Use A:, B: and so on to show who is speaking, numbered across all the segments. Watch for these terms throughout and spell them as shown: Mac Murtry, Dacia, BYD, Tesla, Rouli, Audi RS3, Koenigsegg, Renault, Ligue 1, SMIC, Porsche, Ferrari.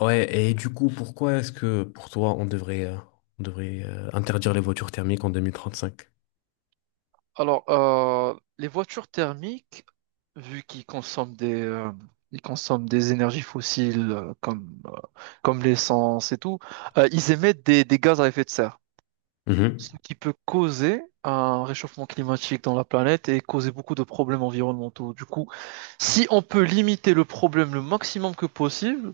A: Ouais, et du coup, pourquoi est-ce que pour toi, on devrait interdire les voitures thermiques en 2035?
B: Alors, les voitures thermiques, vu qu'ils consomment ils consomment des énergies fossiles comme l'essence et tout, ils émettent des gaz à effet de serre, ce
A: Mhm,
B: qui peut causer un réchauffement climatique dans la planète et causer beaucoup de problèmes environnementaux. Du coup, si on peut limiter le problème le maximum que possible,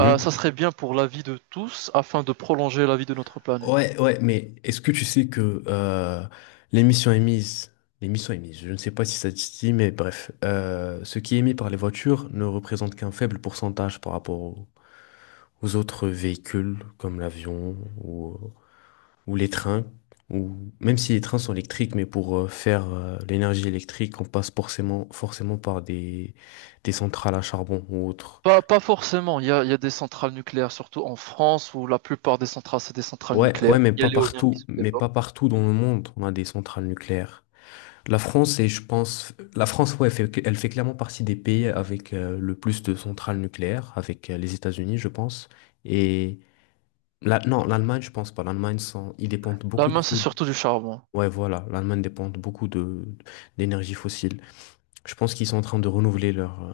B: ça serait bien pour la vie de tous afin de prolonger la vie de notre planète.
A: Ouais, ouais, mais est-ce que tu sais que l'émission émise, je ne sais pas si ça te dit, mais bref, ce qui est émis par les voitures ne représente qu'un faible pourcentage par rapport aux autres véhicules comme l'avion, ou, ou les trains, ou même si les trains sont électriques, mais pour faire l'énergie électrique, on passe forcément par des centrales à charbon ou autres.
B: Pas forcément. Il y a des centrales nucléaires, surtout en France, où la plupart des centrales, c'est des centrales
A: Ouais,
B: nucléaires.
A: ouais,
B: Il y a l'éolien qui se
A: mais
B: développe.
A: pas partout dans le monde, on a des centrales nucléaires. La France, et je pense, la France, ouais, elle fait clairement partie des pays avec le plus de centrales nucléaires, avec les États-Unis, je pense. Et non, l'Allemagne, je pense pas. L'Allemagne, ils dépendent beaucoup
B: L'Allemagne, c'est
A: trop.
B: surtout du charbon.
A: Ouais, voilà, l'Allemagne dépend beaucoup de d'énergie fossile. Je pense qu'ils sont en train de renouveler leur, euh,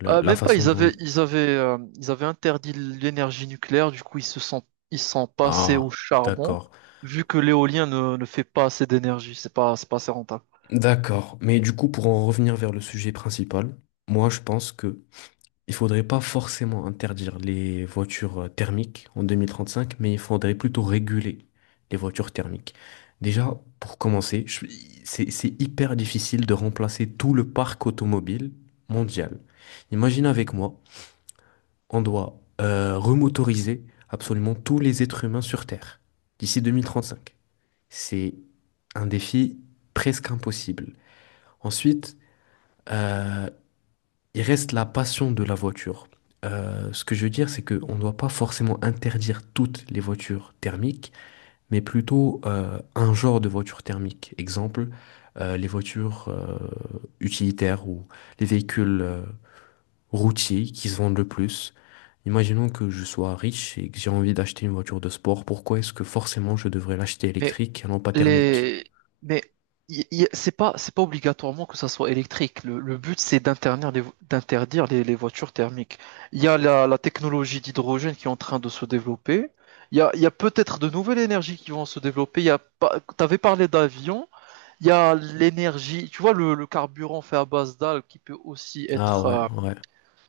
A: le- la
B: Même pas,
A: façon dont ils...
B: ils avaient interdit l'énergie nucléaire, du coup, ils sont passés au
A: Ah,
B: charbon,
A: d'accord.
B: vu que l'éolien ne fait pas assez d'énergie. C'est pas assez rentable.
A: D'accord. Mais du coup, pour en revenir vers le sujet principal, moi, je pense que il faudrait pas forcément interdire les voitures thermiques en 2035, mais il faudrait plutôt réguler les voitures thermiques. Déjà, pour commencer, c'est hyper difficile de remplacer tout le parc automobile mondial. Imagine avec moi on doit remotoriser absolument tous les êtres humains sur Terre d'ici 2035. C'est un défi presque impossible. Ensuite, euh, il reste la passion de la voiture. Ce que je veux dire, c'est qu'on ne doit pas forcément interdire toutes les voitures thermiques, mais plutôt un genre de voiture thermique. Exemple, les voitures utilitaires ou les véhicules routiers qui se vendent le plus. Imaginons que je sois riche et que j'ai envie d'acheter une voiture de sport, pourquoi est-ce que forcément je devrais l'acheter
B: Mais
A: électrique et non pas thermique?
B: les... Mais c'est pas obligatoirement que ça soit électrique. Le but, c'est d'interdire d'interdire les voitures thermiques. Il y a la technologie d'hydrogène qui est en train de se développer. Il y a peut-être de nouvelles énergies qui vont se développer. Il y a pas... T'avais parlé d'avions. Il y a l'énergie, tu vois, le carburant fait à base d'algues qui peut aussi
A: Ah ouais, ouais.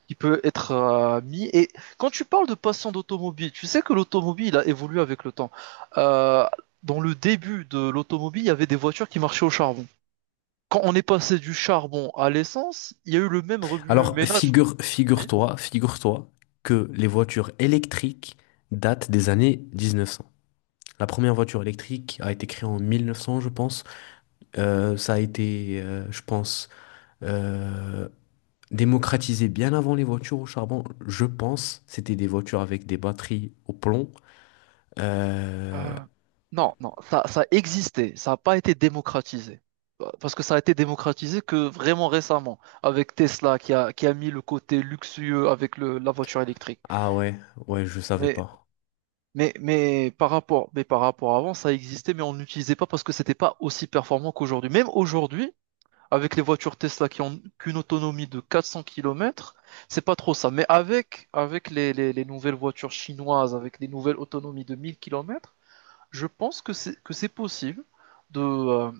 B: qui peut être mis. Et quand tu parles de passant d'automobile, tu sais que l'automobile a évolué avec le temps. Euh, Dans le début de l'automobile, il y avait des voitures qui marchaient au charbon. Quand on est passé du charbon à l'essence, il y a eu le même rebut
A: Alors
B: ménage.
A: figure-toi que les voitures électriques datent des années 1900. La première voiture électrique a été créée en 1900, je pense. Ça a été, je pense, euh, démocratisé bien avant les voitures au charbon. Je pense, c'était des voitures avec des batteries au plomb. Euh,
B: Euh, non, non, ça existait, ça n'a pas été démocratisé. Parce que ça a été démocratisé que vraiment récemment, avec Tesla qui a mis le côté luxueux avec la voiture électrique.
A: Ah ouais, ouais, je savais
B: Mais
A: pas.
B: Mais, mais par rapport à avant, ça existait, mais on n'utilisait pas parce que c'était pas aussi performant qu'aujourd'hui. Même aujourd'hui, avec les voitures Tesla qui ont qu'une autonomie de 400 kilomètres, c'est pas trop ça. Mais avec les nouvelles voitures chinoises, avec les nouvelles autonomies de 1000 kilomètres, je pense que que c'est possible de, euh,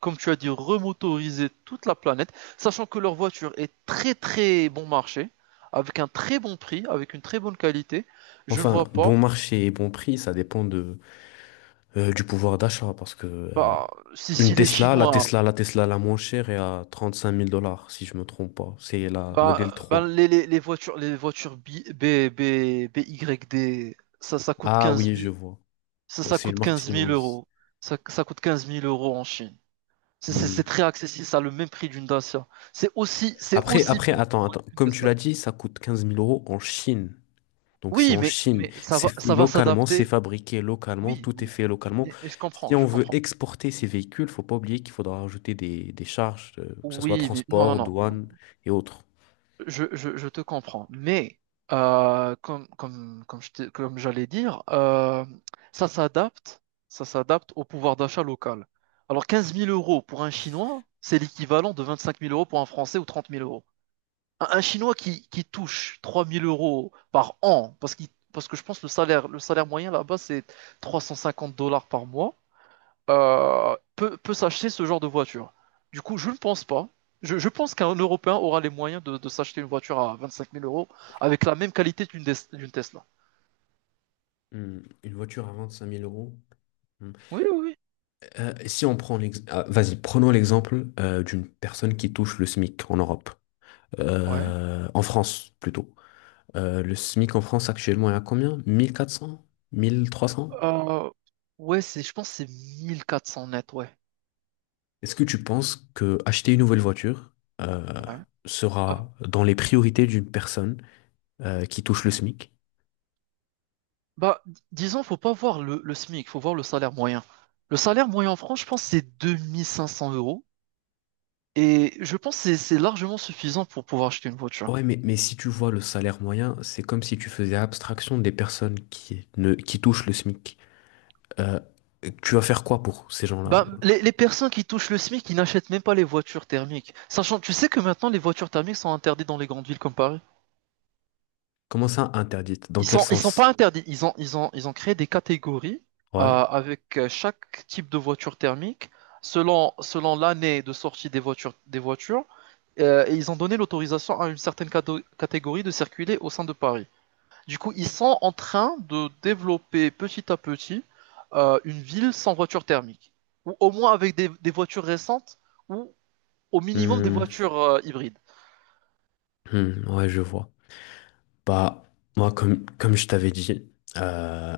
B: comme tu as dit, remotoriser toute la planète, sachant que leur voiture est très très bon marché, avec un très bon prix, avec une très bonne qualité. Je ne
A: Enfin,
B: vois pas.
A: bon marché et bon prix, ça dépend du pouvoir d'achat parce que
B: Bah, si, si
A: une
B: les
A: Tesla, la
B: Chinois,
A: Tesla, la Tesla la moins chère est à trente cinq mille dollars, si je me trompe pas. C'est la modèle
B: bah, bah,
A: 3.
B: les voitures BYD, ça coûte
A: Ah
B: quinze
A: oui, je
B: mille,
A: vois. Ouais,
B: ça
A: c'est une
B: coûte
A: marque
B: quinze mille
A: chinoise.
B: euros. Ça coûte quinze mille euros en Chine. C'est
A: Hmm.
B: très accessible, ça a le même prix d'une Dacia. C'est aussi bien
A: Attends.
B: qu'une
A: Comme tu
B: Tesla.
A: l'as dit, ça coûte 15 000 € en Chine. Donc c'est
B: Oui,
A: en
B: mais,
A: Chine, c'est fait
B: ça va
A: localement, c'est
B: s'adapter.
A: fabriqué localement,
B: Oui,
A: tout est
B: oui.
A: fait localement.
B: Mais,
A: Si on
B: je
A: veut
B: comprends.
A: exporter ces véhicules, faut pas oublier qu'il faudra rajouter des charges, que ce soit
B: Oui, mais non,
A: transport,
B: non, non.
A: douane et autres.
B: Je te comprends, mais comme comme j'allais dire, ça s'adapte, ça s'adapte au pouvoir d'achat local. Alors 15 000 euros pour un Chinois, c'est l'équivalent de 25 000 euros pour un Français ou 30 000 euros. Un Chinois qui touche 3 000 euros par an, parce que je pense que le salaire moyen là-bas, c'est $350 par mois peut s'acheter ce genre de voiture. Du coup, je ne pense pas. Je pense qu'un Européen aura les moyens de s'acheter une voiture à 25 000 euros avec la même qualité d'une Tesla.
A: Hmm. Une voiture à 25 000 euros. Hmm.
B: Oui, oui, oui.
A: Si on prend l'exemple, vas-y, prenons l'exemple d'une personne qui touche le SMIC en Europe.
B: Ouais.
A: En France plutôt. Le SMIC en France actuellement est à combien? 1400? 1300?
B: Euh, ouais, je pense que c'est 1400 net, ouais.
A: Est-ce que tu penses que acheter une nouvelle voiture euh,
B: Ouais. Euh,
A: sera dans les priorités d'une personne qui touche le SMIC?
B: Bah, disons, faut pas voir le SMIC, faut voir le salaire moyen. Le salaire moyen en France, je pense, c'est 2500 euros. Et je pense que c'est largement suffisant pour pouvoir acheter une voiture.
A: Ouais, mais si tu vois le salaire moyen, c'est comme si tu faisais abstraction des personnes qui, ne, qui touchent le SMIC. Euh, tu vas faire quoi pour ces gens-là?
B: Bah, les personnes qui touchent le SMIC, ils n'achètent même pas les voitures thermiques. Sachant, tu sais que maintenant les voitures thermiques sont interdites dans les grandes villes comme Paris.
A: Comment ça interdite? Dans quel
B: Ils sont
A: sens?
B: pas interdits. Ils ont créé des catégories
A: Ouais.
B: avec chaque type de voiture thermique selon l'année de sortie des voitures, des voitures. Et ils ont donné l'autorisation à une certaine catégorie de circuler au sein de Paris. Du coup, ils sont en train de développer petit à petit une ville sans voiture thermique, ou au moins avec des voitures récentes ou au minimum des
A: Hmm,
B: voitures hybrides.
A: hmm, ouais, je vois. Bah, moi, comme je t'avais dit, euh,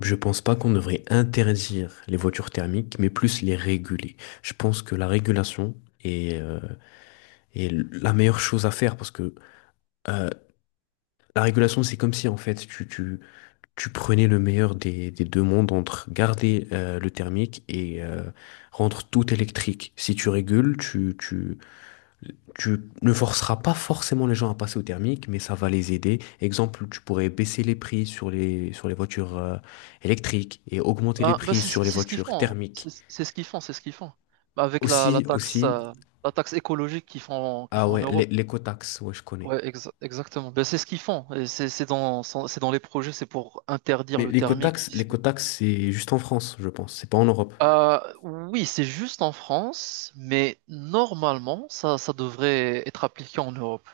A: je pense pas qu'on devrait interdire les voitures thermiques, mais plus les réguler. Je pense que la régulation est, est la meilleure chose à faire parce que euh, la régulation, c'est comme si en fait tu prenais le meilleur des deux mondes entre garder le thermique et rendre tout électrique. Si tu régules, tu ne forceras pas forcément les gens à passer au thermique, mais ça va les aider. Exemple, tu pourrais baisser les prix sur sur les voitures électriques et augmenter les prix
B: C'est
A: sur les
B: ce qu'ils
A: voitures
B: font, hein.
A: thermiques.
B: C'est ce qu'ils font. Ben, avec
A: Aussi, aussi,
B: la taxe écologique qu'ils
A: ah
B: font en
A: ouais,
B: Europe.
A: l'écotaxe, ouais, je connais.
B: Ouais, exactement. Ben, c'est ce qu'ils font. Et c'est dans les projets, c'est pour interdire
A: Mais
B: le thermique
A: l'écotaxe,
B: d'ici mille.
A: c'est juste en France, je pense. C'est pas en Europe.
B: Oui, c'est juste en France, mais normalement, ça devrait être appliqué en Europe.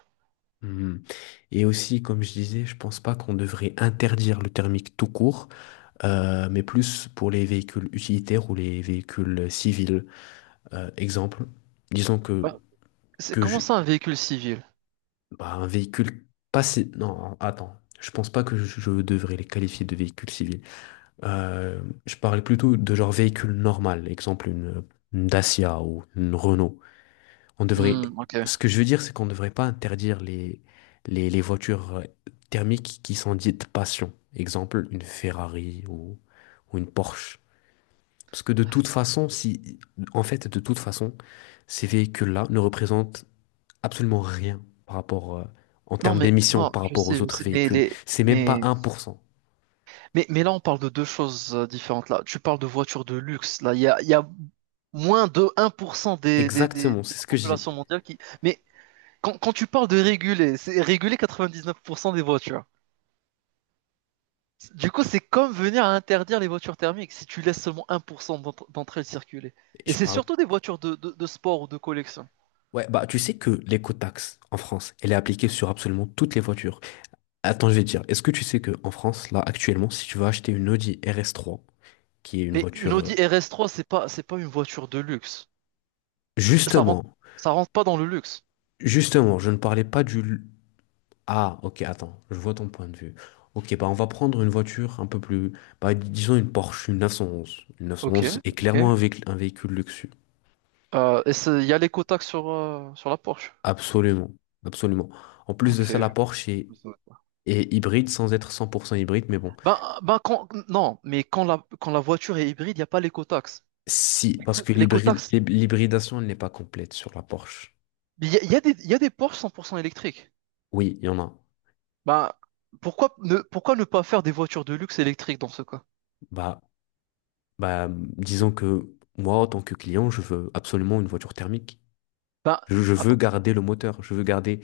A: Mhm. Et aussi, comme je disais, je pense pas qu'on devrait interdire le thermique tout court, mais plus pour les véhicules utilitaires ou les véhicules civils. Exemple, disons que
B: Ben, c'est
A: que
B: comment
A: je-
B: ça un véhicule civil?
A: bah, un véhicule passé. Non, attends. Je pense pas que je devrais les qualifier de véhicules civils. Je parlais plutôt de genre véhicule normal, exemple une Dacia ou une Renault. On devrait...
B: Hmm, ok.
A: Ce que je veux dire, c'est qu'on ne devrait pas interdire les voitures thermiques qui sont dites passion. Exemple, une Ferrari, ou une Porsche. Parce que de toute façon, si... En fait, de toute façon, ces véhicules-là ne représentent absolument rien par rapport, en
B: Non,
A: termes
B: mais
A: d'émissions
B: non,
A: par rapport aux
B: je
A: autres
B: sais,
A: véhicules. C'est même pas
B: mais
A: un pour cent.
B: Mais, on parle de deux choses différentes. Là, tu parles de voitures de luxe. Là, il y a moins de 1% de
A: Exactement, c'est
B: la
A: ce que je dis.
B: population mondiale qui. Mais quand tu parles de réguler, c'est réguler 99% des voitures. Du coup, c'est comme venir à interdire les voitures thermiques si tu laisses seulement 1% d'entre elles circuler. Et
A: Je
B: c'est
A: parle.
B: surtout des voitures de sport ou de collection.
A: Ouais, bah, tu sais que l'écotaxe en France, elle est appliquée sur absolument toutes les voitures. Attends, je vais te dire, est-ce que tu sais que en France, là, actuellement, si tu vas acheter une Audi RS3, qui est une
B: Mais une
A: voiture,
B: Audi RS3, c'est pas une voiture de luxe. Ça rentre,
A: Justement,
B: ça rentre pas dans le luxe.
A: justement, je ne parlais pas ah, ok, attends, je vois ton point de vue. Ok, bah on va prendre une voiture un peu plus, bah, disons une Porsche, une 911. Une
B: Ok,
A: 911 est
B: ok.
A: clairement un véhicule luxueux.
B: Et il y a l'éco-taxe sur la Porsche.
A: Absolument, absolument. En plus de
B: Ok.
A: ça, est hybride sans être 100% hybride, mais bon,
B: Ben, ben quand, non, mais quand quand la voiture est hybride, il n'y a pas l'éco-taxe.
A: si, parce
B: L'éco-,
A: que
B: l'éco-taxe,
A: l'hybridation elle n'est pas complète sur la Porsche.
B: il y a des Porsche 100% électriques.
A: Oui, il y en a.
B: Ben, pourquoi ne pas faire des voitures de luxe électriques dans ce cas?
A: Bah, disons que moi, en tant que client, je veux absolument une voiture thermique.
B: Ben,
A: Je veux
B: attends.
A: garder le moteur, je veux garder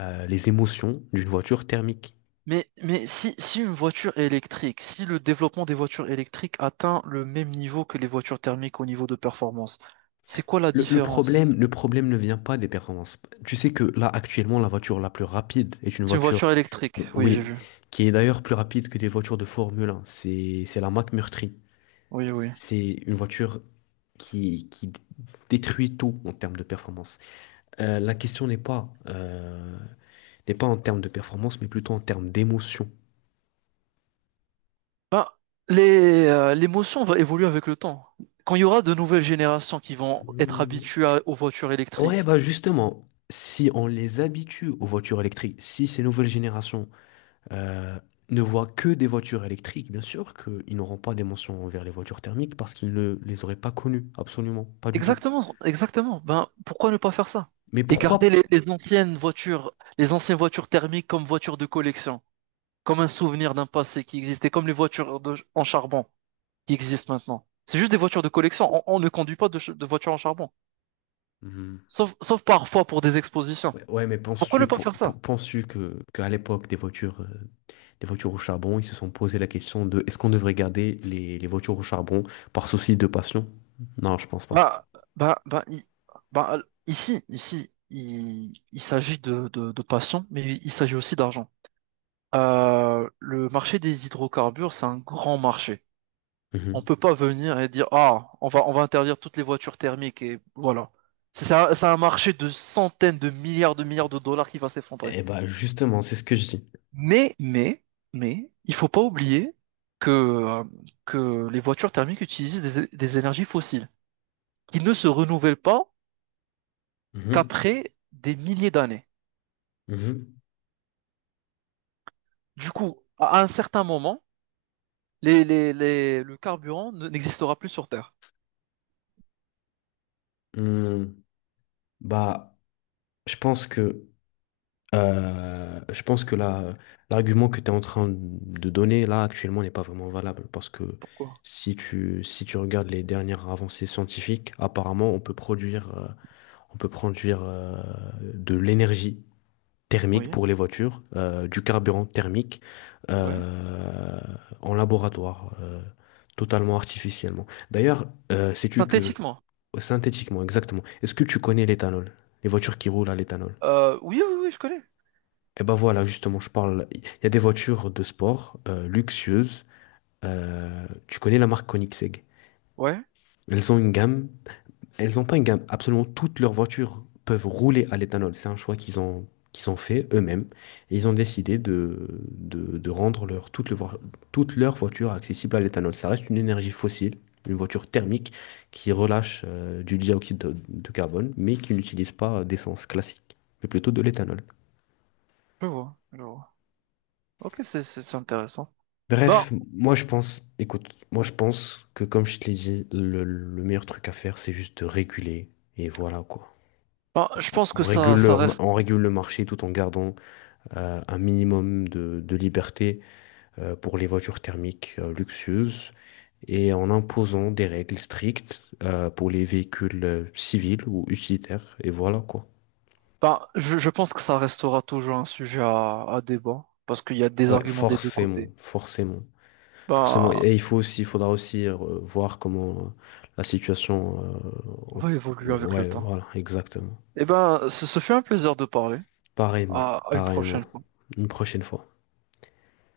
A: les émotions d'une voiture thermique.
B: Mais, si une voiture est électrique, si le développement des voitures électriques atteint le même niveau que les voitures thermiques au niveau de performance, c'est quoi la
A: Le, le
B: différence?
A: problème,
B: C'est
A: le problème ne vient pas des performances. Tu sais que là, actuellement, la voiture la plus rapide est
B: c'est une voiture électrique, oui, j'ai
A: oui,
B: vu.
A: qui est d'ailleurs plus rapide que des voitures de Formule 1. C'est la Mac Murtry.
B: Oui, oui.
A: C'est une voiture qui détruit tout en termes de performance. La question n'est pas en termes de performance, mais plutôt en termes d'émotion.
B: Ben, l'émotion va évoluer avec le temps. Quand il y aura de nouvelles générations qui vont être
A: Hmm.
B: habituées aux voitures
A: Ouais,
B: électriques.
A: bah justement, si on les habitue aux voitures électriques, si ces nouvelles générations euh, ne voient que des voitures électriques, bien sûr qu'ils n'auront pas des mentions envers les voitures thermiques parce qu'ils ne les auraient pas connues, absolument, pas du tout.
B: Exactement, exactement. Ben, pourquoi ne pas faire ça?
A: Mais
B: Et garder
A: pourquoi?
B: les anciennes voitures thermiques comme voitures de collection, comme un souvenir d'un passé qui existait, comme les voitures en charbon qui existent maintenant. C'est juste des voitures de collection. On ne conduit pas de voitures en charbon,
A: Mhm.
B: sauf, sauf parfois pour des expositions.
A: Ouais, ouais, mais
B: Pourquoi ne pas faire ça?
A: penses-tu que qu'à l'époque des voitures au charbon, ils se sont posé la question de est-ce qu'on devrait garder les voitures au charbon par souci de passion? Non, je pense pas.
B: Bah, bah, bah, i- ici, il s'agit de passion, mais il s'agit aussi d'argent. Le marché des hydrocarbures, c'est un grand marché. On
A: Mhm.
B: peut pas venir et dire, ah, on va interdire toutes les voitures thermiques et voilà. C'est un marché de centaines de milliards de milliards de dollars qui va s'effondrer.
A: Eh bah justement, c'est ce que je dis.
B: Mais, mais, mais, il faut pas oublier que, euh, que les voitures thermiques utilisent des énergies fossiles qui ne se renouvellent pas
A: Mhm.
B: qu'après des milliers d'années.
A: Mhm.
B: Du coup, à un certain moment, le carburant n'existera plus sur Terre.
A: Hmm. Bah, je pense que je pense que là, l'argument que tu es en train de donner là actuellement n'est pas vraiment valable parce que
B: Pourquoi?
A: si tu regardes les dernières avancées scientifiques, apparemment on peut produire de l'énergie thermique
B: Oui,
A: pour les voitures, du carburant thermique
B: ouais.
A: euh, en laboratoire, totalement artificiellement. D'ailleurs, sais-tu que,
B: Synthétiquement.
A: synthétiquement, exactement, est-ce que tu connais l'éthanol, les voitures qui roulent à l'éthanol?
B: Oui, oui, oui, je connais.
A: Et ben voilà, justement, je parle. Il y a des voitures de sport luxueuses. Tu connais la marque Koenigsegg.
B: Ouais,
A: Elles ont une gamme. Elles n'ont pas une gamme. Absolument toutes leurs voitures peuvent rouler à l'éthanol. C'est un choix qu'ils ont fait eux-mêmes. Et ils ont décidé de rendre leur, toutes, les voi- toutes leurs voitures accessibles à l'éthanol. Ça reste une énergie fossile, une voiture thermique qui relâche du dioxyde de carbone, mais qui n'utilise pas d'essence classique, mais plutôt de l'éthanol.
B: je vois, je vois. Ok, c'est intéressant. Ben,
A: Bref, moi je pense, écoute, moi je pense que comme je te l'ai dit, le meilleur truc à faire, c'est juste de réguler. Et voilà quoi.
B: je
A: On
B: pense que
A: on régule le,
B: ça reste.
A: on régule le marché tout en gardant un minimum de liberté pour les voitures thermiques luxueuses et en imposant des règles strictes pour les véhicules civils ou utilitaires. Et voilà quoi.
B: Ben, je pense que ça restera toujours un sujet à débat parce qu'il y a des
A: Ouais,
B: arguments des deux
A: forcément,
B: côtés.
A: forcément. Forcément,
B: Ben,
A: et il faudra aussi voir comment la situation
B: on va évoluer avec le
A: Ouais,
B: temps.
A: voilà, exactement.
B: Eh ben, ce fut un plaisir de parler.
A: Pareillement,
B: À à une prochaine
A: pareillement.
B: fois.
A: Une prochaine fois.